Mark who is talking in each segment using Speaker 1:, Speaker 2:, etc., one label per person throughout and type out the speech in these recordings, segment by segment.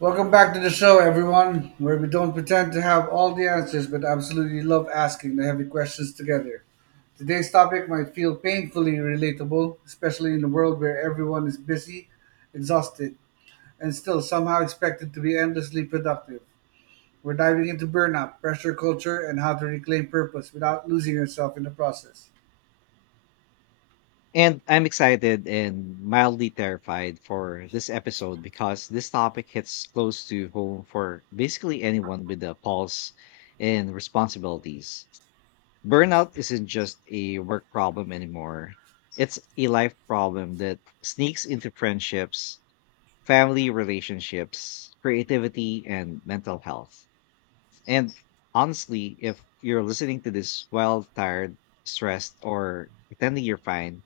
Speaker 1: Welcome back to the show, everyone, where we don't pretend to have all the answers but absolutely love asking the heavy questions together. Today's topic might feel painfully relatable, especially in a world where everyone is busy, exhausted, and still somehow expected to be endlessly productive. We're diving into burnout, pressure culture, and how to reclaim purpose without losing yourself in the process.
Speaker 2: And I'm excited and mildly terrified for this episode because this topic hits close to home for basically anyone with a pulse and responsibilities. Burnout isn't just a work problem anymore, it's a life problem that sneaks into friendships, family relationships, creativity, and mental health. And honestly, if you're listening to this well, tired, stressed, or pretending you're fine,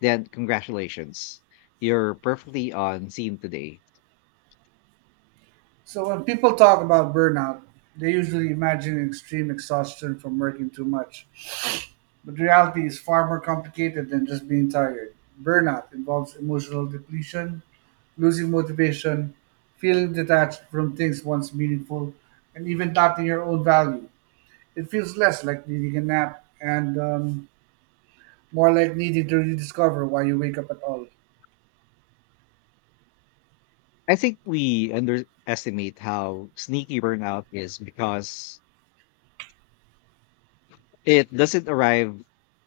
Speaker 2: then congratulations. You're perfectly on scene today.
Speaker 1: So, when people talk about burnout, they usually imagine extreme exhaustion from working too much. But reality is far more complicated than just being tired. Burnout involves emotional depletion, losing motivation, feeling detached from things once meaningful, and even doubting your own value. It feels less like needing a nap and more like needing to rediscover why you wake up at all.
Speaker 2: I think we underestimate how sneaky burnout is because it doesn't arrive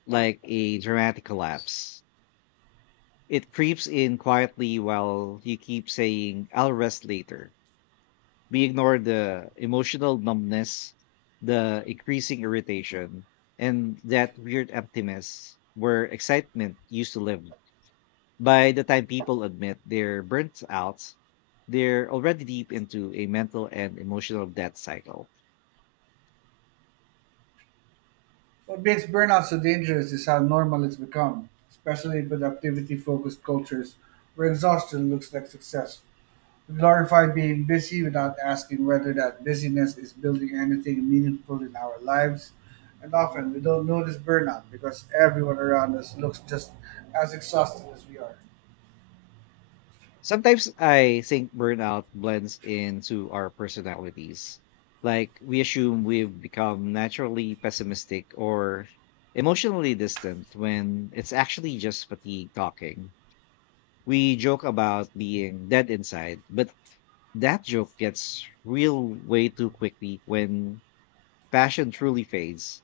Speaker 2: like a dramatic collapse. It creeps in quietly while you keep saying, I'll rest later. We ignore the emotional numbness, the increasing irritation, and that weird emptiness where excitement used to live. By the time people admit they're burnt out, they're already deep into a mental and emotional death cycle.
Speaker 1: What makes burnout so dangerous is how normal it's become, especially in productivity focused cultures where exhaustion looks like success. We glorify being busy without asking whether that busyness is building anything meaningful in our lives. And often we don't notice burnout because everyone around us looks just as exhausted as we are.
Speaker 2: Sometimes I think burnout blends into our personalities. Like we assume we've become naturally pessimistic or emotionally distant when it's actually just fatigue talking. We joke about being dead inside, but that joke gets real way too quickly when passion truly fades.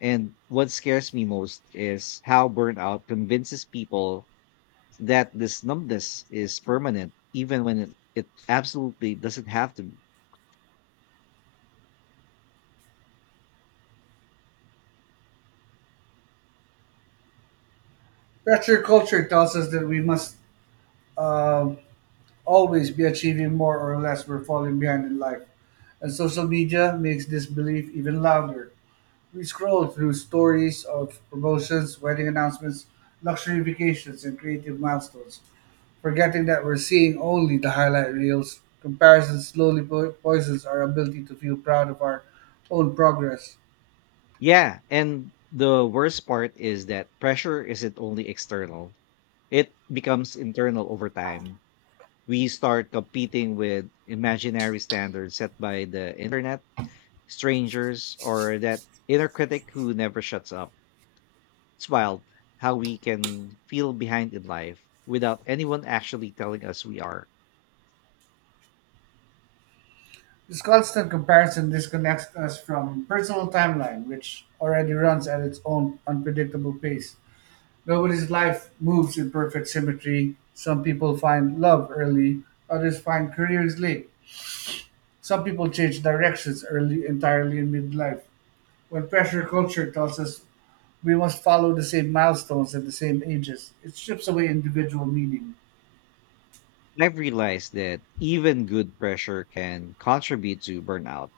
Speaker 2: And what scares me most is how burnout convinces people that this numbness is permanent, even when it absolutely doesn't have to be.
Speaker 1: Pressure culture tells us that we must um always be achieving more or less we're falling behind in life. And social media makes this belief even louder. We scroll through stories of promotions, wedding announcements, luxury vacations, and creative milestones, forgetting that we're seeing only the highlight reels. Comparison slowly poisons our ability to feel proud of our own progress.
Speaker 2: Yeah. And the worst part is that pressure isn't only external, it becomes internal over time. We start competing with imaginary standards set by the internet, strangers, or that inner critic who never shuts up. It's wild how we can feel behind in life without anyone actually telling us we are.
Speaker 1: This constant comparison disconnects us from personal timeline, which already runs at its own unpredictable pace. Nobody's life moves in perfect symmetry. Some people find love early, others find careers late. Some people change directions early entirely in midlife. When pressure culture tells us we must follow the same milestones at the same ages, it strips away individual meaning.
Speaker 2: I've realized that even good pressure can contribute to burnout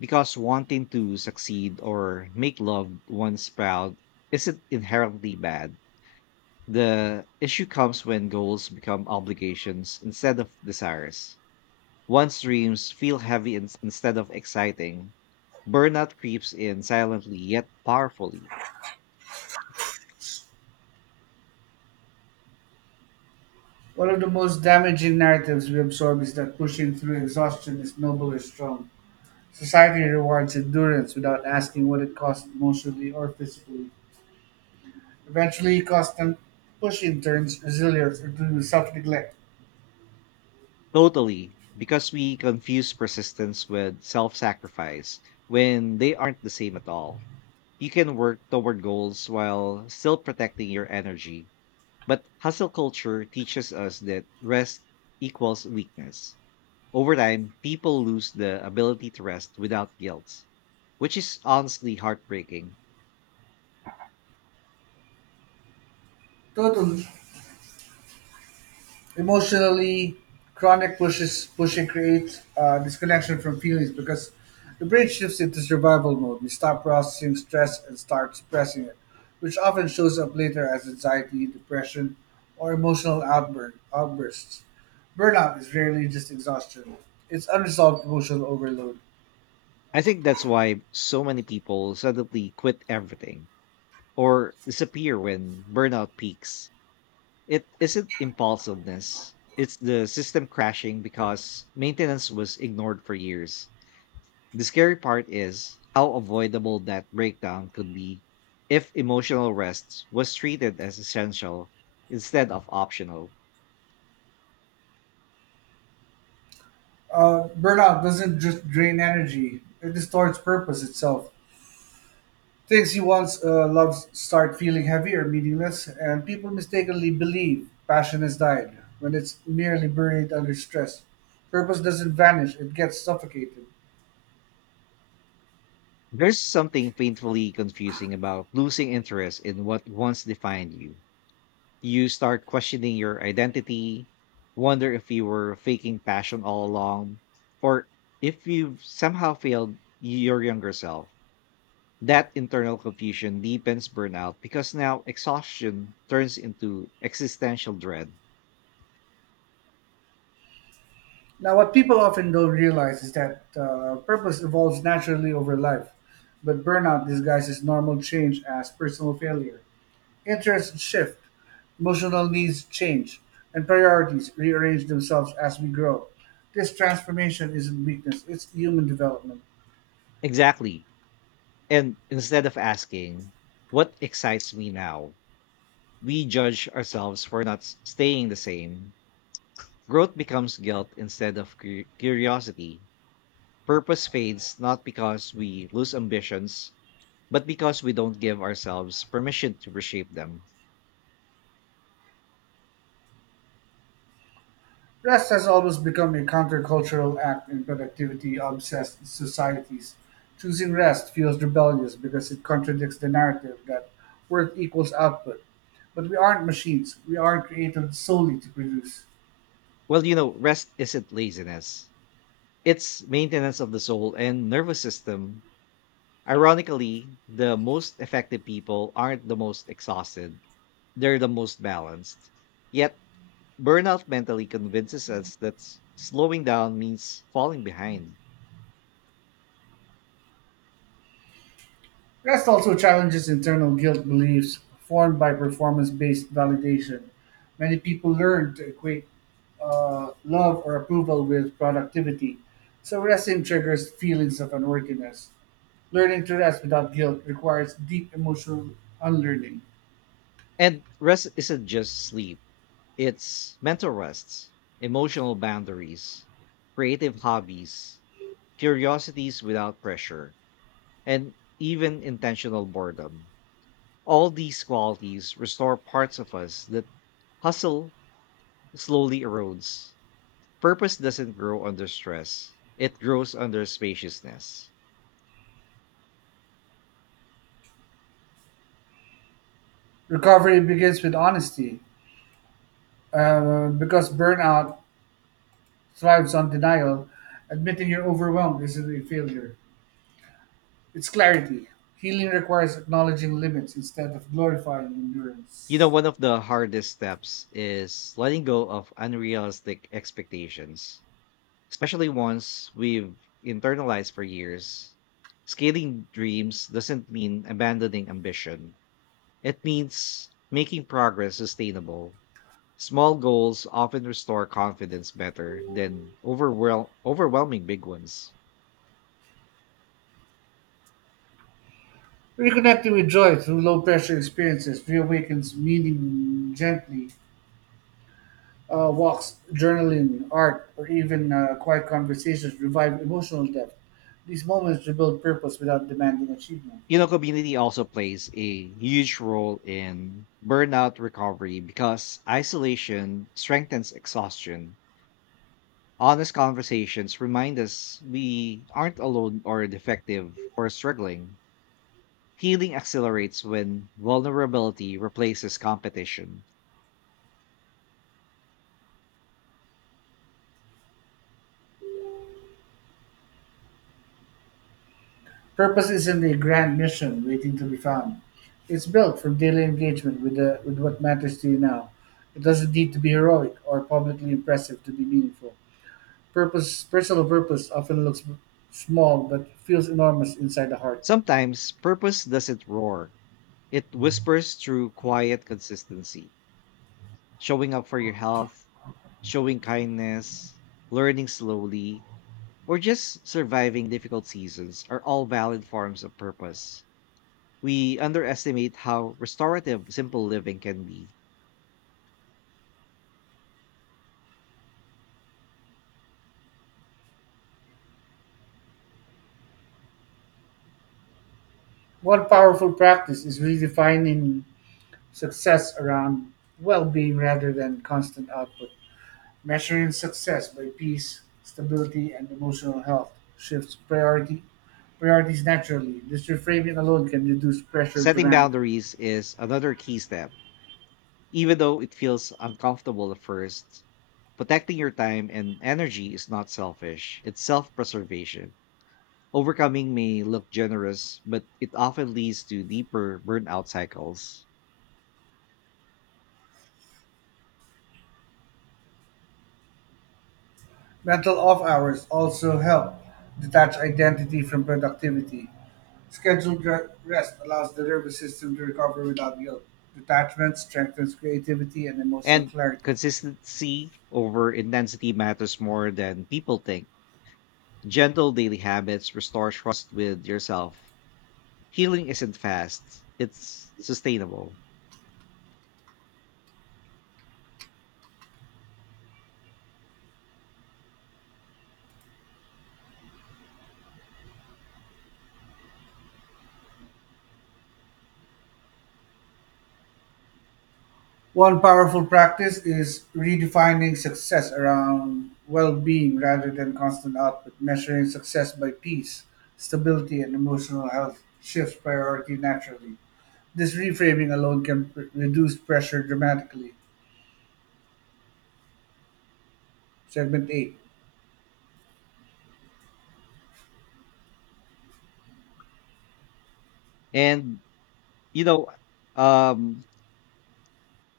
Speaker 2: because wanting to succeed or make loved ones proud isn't inherently bad. The issue comes when goals become obligations instead of desires. Once dreams feel heavy instead of exciting. Burnout creeps in silently yet powerfully.
Speaker 1: One of the most damaging narratives we absorb is that pushing through exhaustion is noble or strong. Society rewards endurance without asking what it costs emotionally or physically. Eventually, constant pushing turns resilience into self neglect.
Speaker 2: Totally, because we confuse persistence with self sacrifice when they aren't the same at all. You can work toward goals while still protecting your energy, but hustle culture teaches us that rest equals weakness. Over time, people lose the ability to rest without guilt, which is honestly heartbreaking.
Speaker 1: Total, emotionally, chronic pushes pushing creates disconnection from feelings because the brain shifts into survival mode. We stop processing stress and start suppressing it, which often shows up later as anxiety, depression, or emotional outbursts. Burnout is rarely just exhaustion, it's unresolved emotional overload.
Speaker 2: I think that's why so many people suddenly quit everything or disappear when burnout peaks. It isn't impulsiveness. It's the system crashing because maintenance was ignored for years. The scary part is how avoidable that breakdown could be if emotional rest was treated as essential instead of optional.
Speaker 1: Burnout doesn't just drain energy, it distorts purpose itself. Things you once loved start feeling heavy or meaningless, and people mistakenly believe passion has died when it's merely buried under stress. Purpose doesn't vanish, it gets suffocated.
Speaker 2: There's something painfully confusing about losing interest in what once defined you. You start questioning your identity, wonder if you were faking passion all along, or if you've somehow failed your younger self. That internal confusion deepens burnout because now exhaustion turns into existential dread.
Speaker 1: Now, what people often don't realize is that purpose evolves naturally over life, but burnout disguises normal change as personal failure. Interests shift, emotional needs change, and priorities rearrange themselves as we grow. This transformation isn't weakness, it's human development.
Speaker 2: Exactly. And instead of asking, what excites me now? We judge ourselves for not staying the same. Growth becomes guilt instead of curiosity. Purpose fades not because we lose ambitions, but because we don't give ourselves permission to reshape them.
Speaker 1: Rest has always become a countercultural act in productivity obsessed societies. Choosing rest feels rebellious because it contradicts the narrative that work equals output. But we aren't machines, we aren't created solely to produce.
Speaker 2: Well, rest isn't laziness, it's maintenance of the soul and nervous system. Ironically, the most effective people aren't the most exhausted, they're the most balanced. Yet, burnout mentally convinces us that slowing down means falling behind.
Speaker 1: Rest also challenges internal guilt beliefs formed by performance based validation. Many people learn to equate love or approval with productivity, so resting triggers feelings of unworthiness. Learning to rest without guilt requires deep emotional unlearning.
Speaker 2: And rest isn't just sleep. It's mental rests, emotional boundaries, creative hobbies, curiosities without pressure, and even intentional boredom. All these qualities restore parts of us that hustle slowly erodes. Purpose doesn't grow under stress, it grows under spaciousness.
Speaker 1: Recovery begins with honesty, because burnout thrives on denial. Admitting you're overwhelmed isn't a failure, it's clarity. Healing requires acknowledging limits instead of glorifying endurance.
Speaker 2: One of the hardest steps is letting go of unrealistic expectations especially once we've internalized for years, scaling dreams doesn't mean abandoning ambition. It means making progress sustainable. Small goals often restore confidence better than overwhelming big ones.
Speaker 1: Reconnecting with joy through low pressure experiences reawakens meaning gently. Walks, journaling, art, or even quiet conversations revive emotional depth. These moments rebuild purpose without demanding achievement.
Speaker 2: Community also plays a huge role in burnout recovery because isolation strengthens exhaustion. Honest conversations remind us we aren't alone or defective or struggling. Healing accelerates when vulnerability replaces competition.
Speaker 1: Purpose isn't a grand mission waiting to be found. It's built from daily engagement with what matters to you now. It doesn't need to be heroic or publicly impressive to be meaningful. Personal purpose often looks small but feels enormous inside the heart.
Speaker 2: Sometimes purpose doesn't roar, it whispers through quiet consistency, showing up for your health, showing kindness, learning slowly, or just surviving difficult seasons are all valid forms of purpose. We underestimate how restorative simple living can be.
Speaker 1: One powerful practice is redefining success around well being rather than constant output. Measuring success by peace, stability, and emotional health shifts priority priorities naturally. This reframing alone can reduce pressure
Speaker 2: Setting
Speaker 1: dramatically.
Speaker 2: boundaries is another key step even though it feels uncomfortable at first. Protecting your time and energy is not selfish, it's self preservation. Overcoming may look generous, but it often leads to deeper burnout cycles.
Speaker 1: Mental off hours also help detach identity from productivity. Scheduled rest allows the nervous system to recover without guilt. Detachment strengthens creativity and emotional
Speaker 2: And
Speaker 1: clarity.
Speaker 2: consistency over intensity matters more than people think. Gentle daily habits restore trust with yourself. Healing isn't fast, it's sustainable.
Speaker 1: One powerful practice is redefining success around well-being rather than constant output, measuring success by peace, stability, and emotional health shifts priority naturally. This reframing alone can reduce pressure dramatically. Segment 8.
Speaker 2: And, you know, um,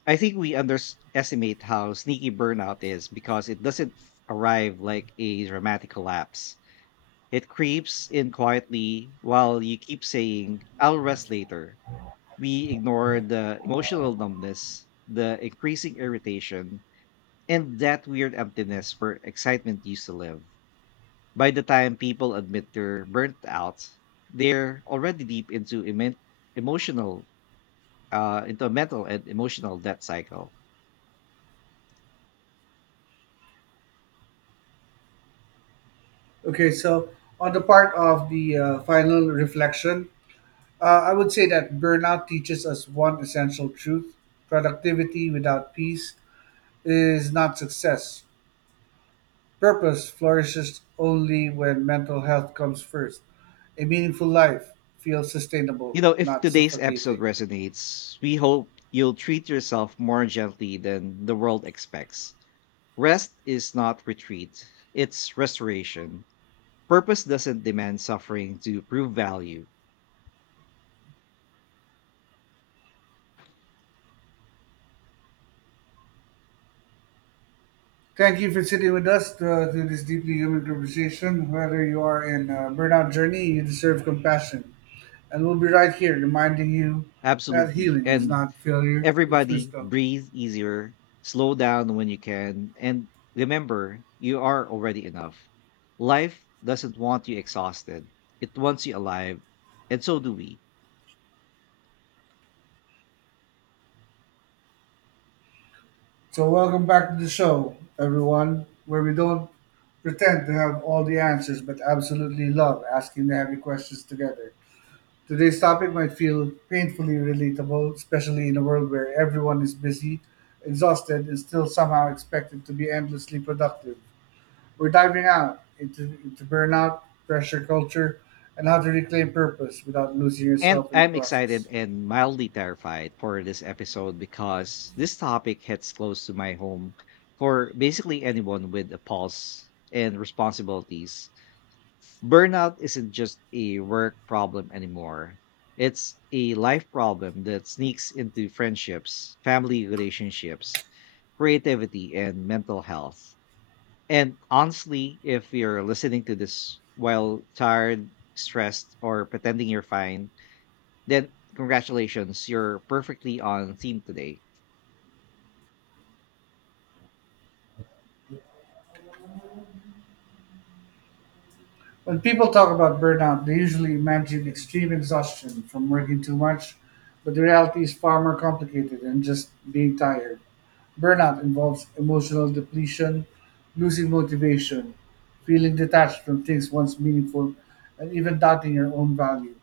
Speaker 2: I think we underestimate how sneaky burnout is because it doesn't arrive like a dramatic collapse. It creeps in quietly while you keep saying, I'll rest later. We ignore the emotional numbness, the increasing irritation, and that weird emptiness where excitement used to live. By the time people admit they're burnt out, they're already deep into emotional, into a mental and emotional death cycle.
Speaker 1: Okay, so on the part of the final reflection, I would say that burnout teaches us one essential truth, productivity without peace is not success. Purpose flourishes only when mental health comes first. A meaningful life feels sustainable,
Speaker 2: If
Speaker 1: not
Speaker 2: today's episode
Speaker 1: suffocating.
Speaker 2: resonates, we hope you'll treat yourself more gently than the world expects. Rest is not retreat, it's restoration. Purpose doesn't demand suffering to prove value.
Speaker 1: Thank you for sitting with us through this deeply human conversation. Whether you are in a burnout journey, you deserve compassion. And we'll be right here reminding you that
Speaker 2: Absolutely.
Speaker 1: healing is
Speaker 2: And
Speaker 1: not failure, it's
Speaker 2: everybody,
Speaker 1: wisdom.
Speaker 2: breathe easier, slow down when you can, and remember, you are already enough. Life doesn't want you exhausted, it wants you alive, and so do we.
Speaker 1: So, welcome back to the show, everyone, where we don't pretend to have all the answers, but absolutely love asking the heavy questions together. Today's topic might feel painfully relatable, especially in a world where everyone is busy, exhausted, and still somehow expected to be endlessly productive. We're into burnout, pressure culture, and how to reclaim purpose without losing
Speaker 2: And
Speaker 1: yourself in the
Speaker 2: I'm excited
Speaker 1: process.
Speaker 2: and mildly terrified for this episode because this topic hits close to my home for basically anyone with a pulse and responsibilities. Burnout isn't just a work problem anymore, it's a life problem that sneaks into friendships, family relationships, creativity, and mental health. And honestly, if you're listening to this while tired, stressed, or pretending you're fine, then congratulations, you're perfectly on theme today.
Speaker 1: When people talk about burnout, they usually imagine extreme exhaustion from working too much, but the reality is far more complicated than just being tired. Burnout involves emotional depletion, losing motivation, feeling detached from things once meaningful, and even doubting your own value.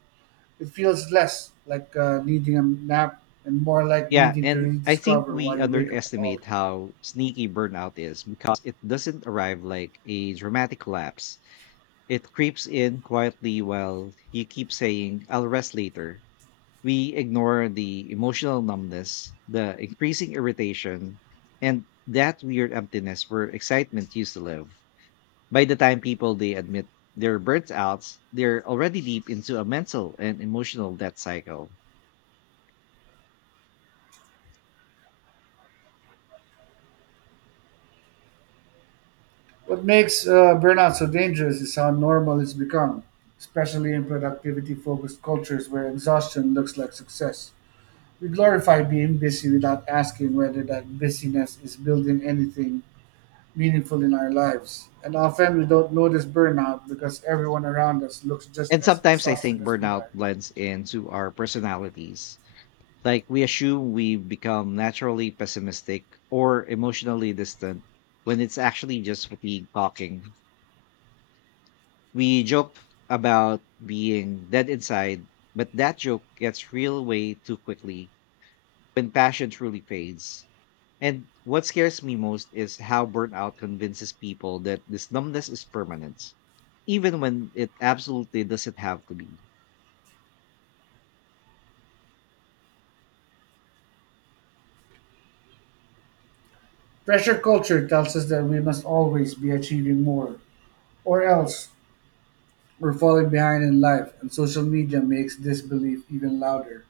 Speaker 1: It feels less like needing a nap and more like
Speaker 2: Yeah,
Speaker 1: needing to
Speaker 2: and I think
Speaker 1: rediscover why
Speaker 2: we
Speaker 1: you wake up at all.
Speaker 2: underestimate how sneaky burnout is because it doesn't arrive like a dramatic collapse. It creeps in quietly while you keep saying, I'll rest later. We ignore the emotional numbness, the increasing irritation, and that weird emptiness where excitement used to live. By the time people they admit they're burnt outs, they're already deep into a mental and emotional death cycle.
Speaker 1: What makes burnout so dangerous is how normal it's become, especially in productivity focused cultures where exhaustion looks like success. We glorify being busy without asking whether that busyness is building anything meaningful in our lives. And often we don't notice burnout because everyone around us looks just
Speaker 2: And
Speaker 1: as
Speaker 2: sometimes I
Speaker 1: exhausted
Speaker 2: think
Speaker 1: as we
Speaker 2: burnout
Speaker 1: are.
Speaker 2: blends into our personalities. Like we assume we become naturally pessimistic or emotionally distant when it's actually just fatigue talking. We joke about being dead inside, but that joke gets real way too quickly when passion truly fades. And what scares me most is how burnout convinces people that this numbness is permanent, even when it absolutely doesn't have to be.
Speaker 1: Pressure culture tells us that we must always be achieving more, or else we're falling behind in life, and social media makes this belief even louder.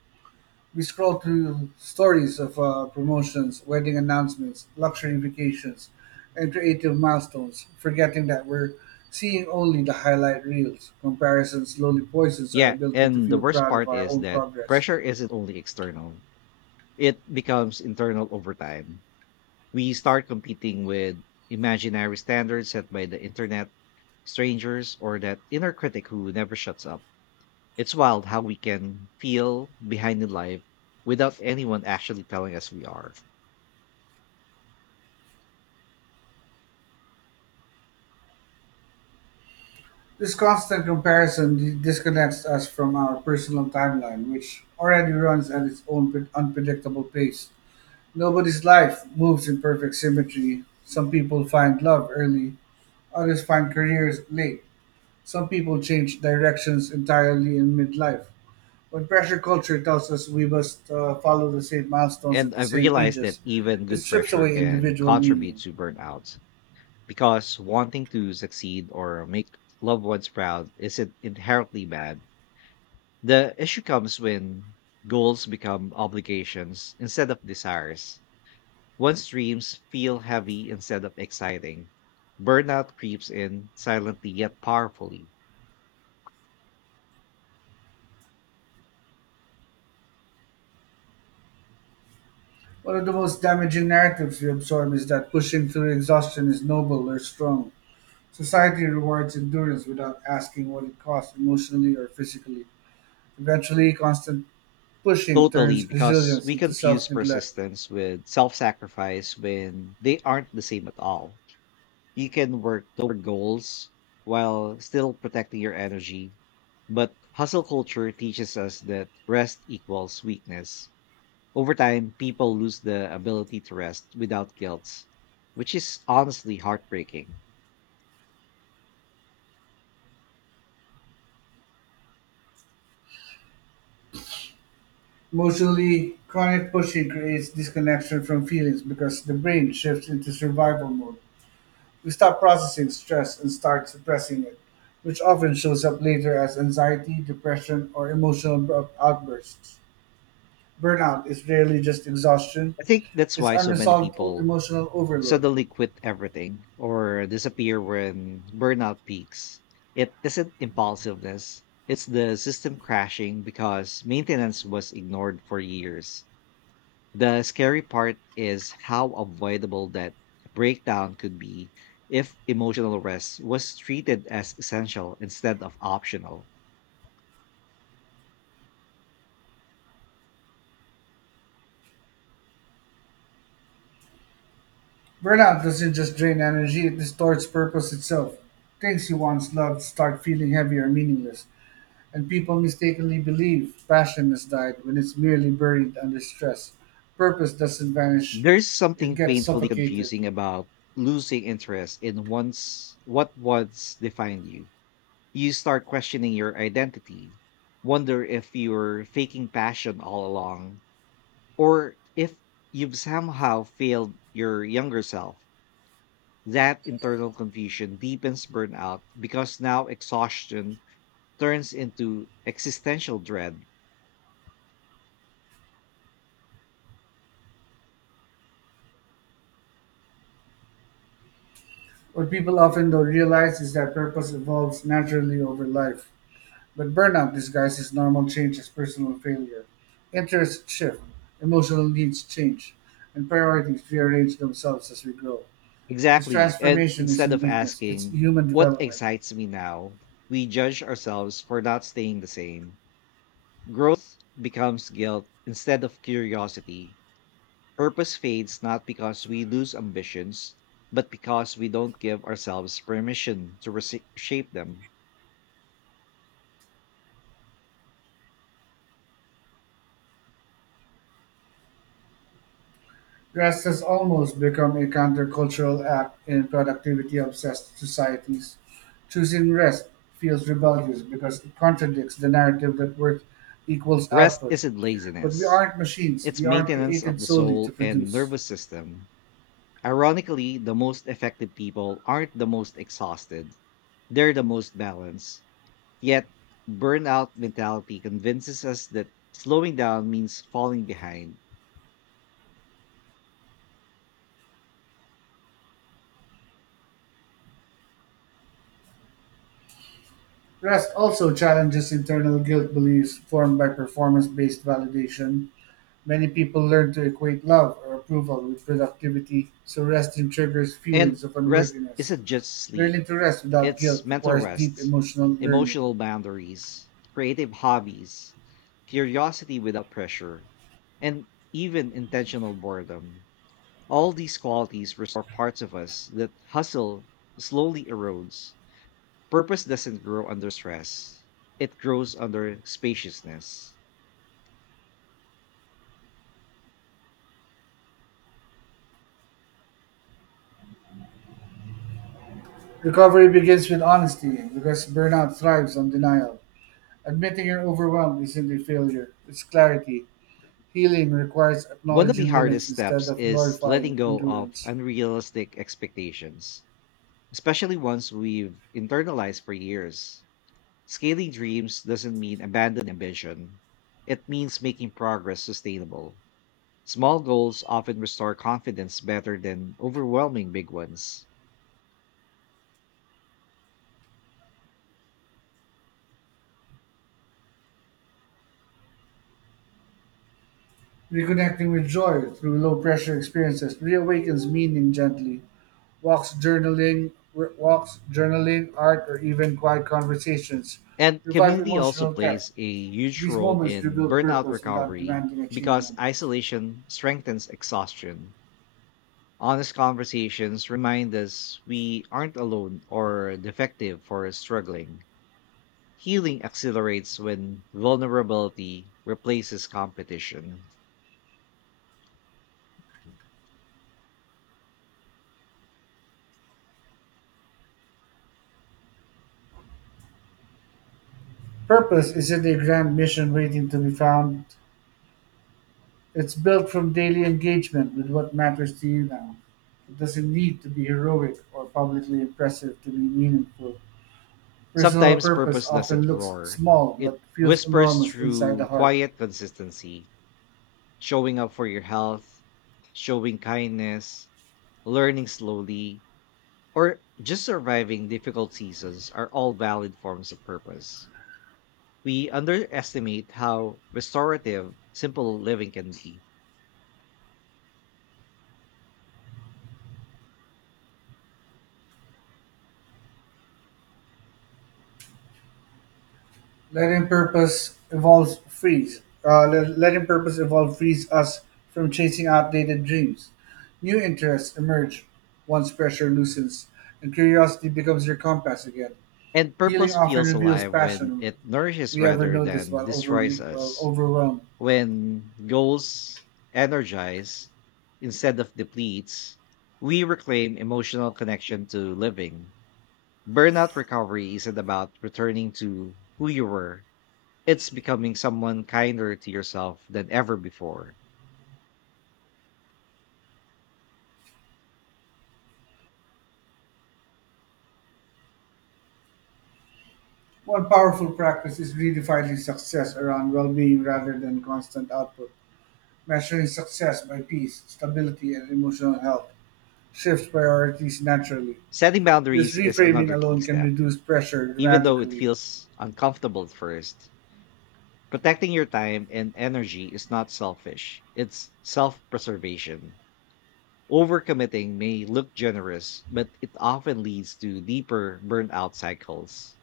Speaker 1: We scroll through stories of promotions, wedding announcements, luxury vacations, and creative milestones, forgetting that we're seeing only the highlight reels. Comparison slowly poisons our
Speaker 2: Yeah,
Speaker 1: ability to
Speaker 2: and the
Speaker 1: feel
Speaker 2: worst
Speaker 1: proud of
Speaker 2: part
Speaker 1: our
Speaker 2: is
Speaker 1: own
Speaker 2: that
Speaker 1: progress.
Speaker 2: pressure isn't only external, it becomes internal over time. We start competing with imaginary standards set by the internet, strangers, or that inner critic who never shuts up. It's wild how we can feel behind the life without anyone actually telling us we are.
Speaker 1: This constant comparison disconnects us from our personal timeline, which already runs at its own unpredictable pace. Nobody's life moves in perfect symmetry. Some people find love early, others find careers late. Some people change directions entirely in midlife. When pressure culture tells us we must follow the same milestones
Speaker 2: And
Speaker 1: at the
Speaker 2: I've
Speaker 1: same
Speaker 2: realized that
Speaker 1: ages,
Speaker 2: even
Speaker 1: it
Speaker 2: good
Speaker 1: strips
Speaker 2: pressure
Speaker 1: away
Speaker 2: can
Speaker 1: individual
Speaker 2: contribute
Speaker 1: meaning.
Speaker 2: to burnout because wanting to succeed or make loved ones proud isn't inherently bad. The issue comes when goals become obligations instead of desires. Once dreams feel heavy instead of exciting. Burnout creeps in silently yet powerfully.
Speaker 1: One of the most damaging narratives we absorb is that pushing through exhaustion is noble or strong. Society rewards endurance without asking what it costs emotionally or physically. Eventually, constant pushing
Speaker 2: Totally,
Speaker 1: turns
Speaker 2: because
Speaker 1: resilience
Speaker 2: we
Speaker 1: into self
Speaker 2: confuse
Speaker 1: neglect.
Speaker 2: persistence with self sacrifice when they aren't the same at all. You can work toward goals while still protecting your energy, but hustle culture teaches us that rest equals weakness. Over time, people lose the ability to rest without guilt, which is honestly heartbreaking.
Speaker 1: Emotionally chronic pushing creates disconnection from feelings because the brain shifts into survival mode. We stop processing stress and start suppressing it, which often shows up later as anxiety, depression, or emotional outbursts. Burnout is rarely just exhaustion,
Speaker 2: I think that's
Speaker 1: it's
Speaker 2: why so many
Speaker 1: unresolved
Speaker 2: people
Speaker 1: emotional overload.
Speaker 2: suddenly quit everything or disappear when burnout peaks. It isn't impulsiveness, it's the system crashing because maintenance was ignored for years. The scary part is how avoidable that breakdown could be if emotional rest was treated as essential instead of optional.
Speaker 1: Burnout doesn't just drain energy, it distorts purpose itself. Things you once loved start feeling heavy or meaningless. And people mistakenly believe passion has died when it's merely buried under stress. Purpose doesn't vanish,
Speaker 2: There's
Speaker 1: it
Speaker 2: something
Speaker 1: gets
Speaker 2: painfully
Speaker 1: suffocated.
Speaker 2: confusing about losing interest in once what once defined you. You start questioning your identity, wonder if you are faking passion all along, or if you've somehow failed your younger self. That internal confusion deepens burnout because now exhaustion turns into existential dread.
Speaker 1: What people often don't realize is that purpose evolves naturally over life. But burnout disguises normal change as personal failure. Interests shift, emotional needs change, and priorities rearrange themselves as we grow. This
Speaker 2: Exactly. And
Speaker 1: transformation
Speaker 2: instead
Speaker 1: isn't
Speaker 2: of
Speaker 1: weakness, it's
Speaker 2: asking,
Speaker 1: human
Speaker 2: what
Speaker 1: development.
Speaker 2: excites me now, we judge ourselves for not staying the same. Growth becomes guilt instead of curiosity. Purpose fades not because we lose ambitions, but because we don't give ourselves permission to shape them.
Speaker 1: Rest has almost become a countercultural act in productivity-obsessed societies. Choosing rest feels rebellious because it contradicts the narrative that work equals
Speaker 2: Rest
Speaker 1: output.
Speaker 2: isn't
Speaker 1: But we
Speaker 2: laziness,
Speaker 1: aren't machines.
Speaker 2: it's
Speaker 1: We aren't
Speaker 2: maintenance of
Speaker 1: created
Speaker 2: the
Speaker 1: solely to
Speaker 2: soul and
Speaker 1: produce.
Speaker 2: nervous system. Ironically, the most effective people aren't the most exhausted, they're the most balanced. Yet, burnout mentality convinces us that slowing down means falling behind.
Speaker 1: Rest also challenges internal guilt beliefs formed by performance based validation. Many people learn to equate love or approval with productivity, so resting triggers
Speaker 2: And
Speaker 1: feelings of
Speaker 2: rest
Speaker 1: unworthiness.
Speaker 2: isn't just sleep.
Speaker 1: Learning to rest without
Speaker 2: It's
Speaker 1: guilt
Speaker 2: mental
Speaker 1: requires deep
Speaker 2: rest,
Speaker 1: emotional learning.
Speaker 2: emotional boundaries, creative hobbies, curiosity without pressure, and even intentional boredom. All these qualities restore parts of us that hustle slowly erodes. Purpose doesn't grow under stress, it grows under spaciousness.
Speaker 1: Recovery begins with honesty because burnout thrives on denial. Admitting you're overwhelmed isn't a failure, it's clarity. Healing requires
Speaker 2: One of the
Speaker 1: acknowledging limits
Speaker 2: hardest
Speaker 1: instead
Speaker 2: steps
Speaker 1: of
Speaker 2: is letting
Speaker 1: glorifying
Speaker 2: go of
Speaker 1: endurance.
Speaker 2: unrealistic expectations, especially ones we've internalized for years. Scaling dreams doesn't mean abandoning ambition. It means making progress sustainable. Small goals often restore confidence better than overwhelming big ones.
Speaker 1: Reconnecting with joy through low pressure experiences reawakens meaning gently. Walks, journaling, Walks, journaling, art, or even quiet conversations
Speaker 2: And
Speaker 1: revive
Speaker 2: community also
Speaker 1: emotional depth.
Speaker 2: plays a huge
Speaker 1: These
Speaker 2: role
Speaker 1: moments
Speaker 2: in
Speaker 1: rebuild
Speaker 2: burnout
Speaker 1: purpose without
Speaker 2: recovery
Speaker 1: demanding
Speaker 2: because
Speaker 1: achievement.
Speaker 2: isolation strengthens exhaustion. Honest conversations remind us we aren't alone or defective for struggling. Healing accelerates when vulnerability replaces competition.
Speaker 1: Purpose isn't a grand mission waiting to be found. It's built from daily engagement with what matters to you now. It doesn't need to be heroic or publicly impressive to be meaningful. Personal
Speaker 2: Sometimes
Speaker 1: purpose
Speaker 2: purpose doesn't
Speaker 1: often looks
Speaker 2: roar.
Speaker 1: small
Speaker 2: It
Speaker 1: but feels
Speaker 2: whispers
Speaker 1: enormous inside the
Speaker 2: through
Speaker 1: heart.
Speaker 2: quiet consistency, showing up for your health, showing kindness, learning slowly, or just surviving difficult seasons are all valid forms of purpose. We underestimate how restorative simple living can be.
Speaker 1: Letting purpose evolve frees us from chasing outdated dreams. New interests emerge once pressure loosens, and curiosity becomes your compass again.
Speaker 2: And
Speaker 1: Healing
Speaker 2: purpose
Speaker 1: often
Speaker 2: feels
Speaker 1: reveals
Speaker 2: alive when
Speaker 1: passion
Speaker 2: it nourishes
Speaker 1: we ever
Speaker 2: rather
Speaker 1: notice
Speaker 2: than
Speaker 1: while
Speaker 2: destroys
Speaker 1: well,
Speaker 2: us.
Speaker 1: overwhelmed.
Speaker 2: When goals energize instead of depletes, we reclaim emotional connection to living. Burnout recovery isn't about returning to who you were, it's becoming someone kinder to yourself than ever before.
Speaker 1: One powerful practice is redefining success around well being rather than constant output. Measuring success by peace, stability, and emotional health shifts priorities naturally.
Speaker 2: Setting
Speaker 1: This
Speaker 2: boundaries is
Speaker 1: reframing
Speaker 2: another key
Speaker 1: alone can
Speaker 2: step,
Speaker 1: reduce pressure
Speaker 2: even though it
Speaker 1: dramatically.
Speaker 2: feels uncomfortable at first. Protecting your time and energy is not selfish, it's self preservation. Overcommitting may look generous, but it often leads to deeper burnout cycles.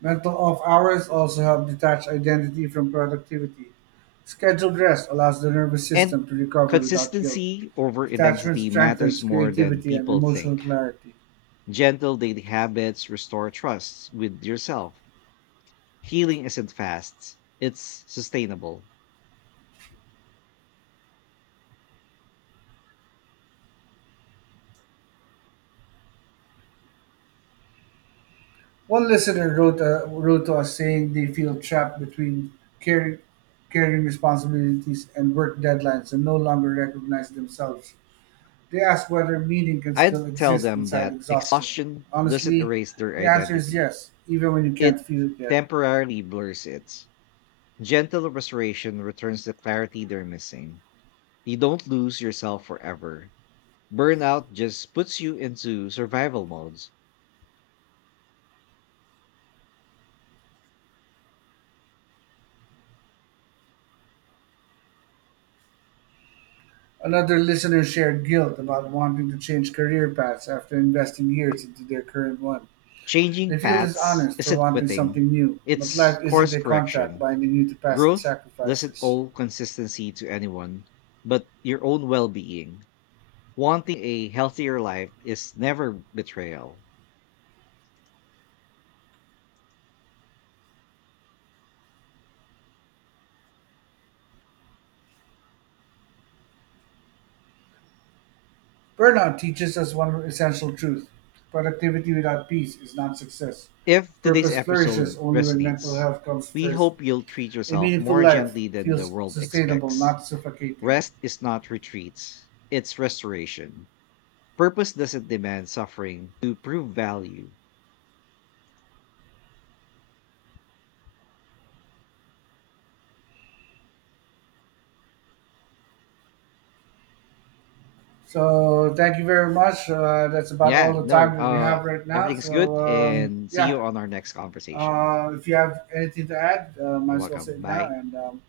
Speaker 1: Mental off hours also help detach identity from productivity. Scheduled rest allows the nervous
Speaker 2: And
Speaker 1: system to recover without guilt.
Speaker 2: consistency over
Speaker 1: Detachment
Speaker 2: intensity matters
Speaker 1: strengthens
Speaker 2: more than
Speaker 1: creativity and
Speaker 2: people
Speaker 1: emotional
Speaker 2: think.
Speaker 1: clarity.
Speaker 2: Gentle daily habits restore trust with yourself. Healing isn't fast, it's sustainable.
Speaker 1: One listener wrote wrote to us saying they feel trapped between caring, caring responsibilities and work deadlines and no longer recognize themselves. They ask whether meaning can
Speaker 2: I'd
Speaker 1: still
Speaker 2: tell
Speaker 1: exist
Speaker 2: them
Speaker 1: inside
Speaker 2: that
Speaker 1: exhaustion.
Speaker 2: exhaustion doesn't
Speaker 1: Honestly,
Speaker 2: erase their
Speaker 1: the answer is
Speaker 2: identity,
Speaker 1: yes, even when you can't
Speaker 2: it
Speaker 1: feel it yet.
Speaker 2: temporarily blurs it. Gentle restoration returns the clarity they're missing. You don't lose yourself forever. Burnout just puts you into survival modes.
Speaker 1: Another listener shared guilt about wanting to change career paths after investing years into their current one.
Speaker 2: Changing
Speaker 1: They feel
Speaker 2: paths
Speaker 1: dishonest for
Speaker 2: isn't
Speaker 1: wanting
Speaker 2: quitting,
Speaker 1: something new, but
Speaker 2: it's
Speaker 1: life
Speaker 2: course
Speaker 1: isn't a contract
Speaker 2: correction.
Speaker 1: binding you to past
Speaker 2: Growth doesn't
Speaker 1: sacrifices.
Speaker 2: owe consistency to anyone, but your own well being. Wanting a healthier life is never betrayal.
Speaker 1: Burnout teaches us one essential truth, productivity without peace is not success.
Speaker 2: If today's
Speaker 1: Purpose
Speaker 2: episode
Speaker 1: flourishes only when mental
Speaker 2: resonates,
Speaker 1: health comes
Speaker 2: we
Speaker 1: first.
Speaker 2: hope you'll treat
Speaker 1: A
Speaker 2: yourself
Speaker 1: meaningful
Speaker 2: more
Speaker 1: life
Speaker 2: gently than the
Speaker 1: feels
Speaker 2: world
Speaker 1: sustainable,
Speaker 2: expects.
Speaker 1: not suffocating.
Speaker 2: Rest is not retreat, it's restoration. Purpose doesn't demand suffering to prove value.
Speaker 1: So, thank you very much. That's about all
Speaker 2: Yeah,
Speaker 1: the
Speaker 2: no,
Speaker 1: time that we have right now.
Speaker 2: everything's
Speaker 1: So,
Speaker 2: good and see you
Speaker 1: yeah,
Speaker 2: on our next conversation.
Speaker 1: if you have anything to add, might
Speaker 2: You're
Speaker 1: as well say
Speaker 2: welcome.
Speaker 1: it now.
Speaker 2: Bye.
Speaker 1: And um,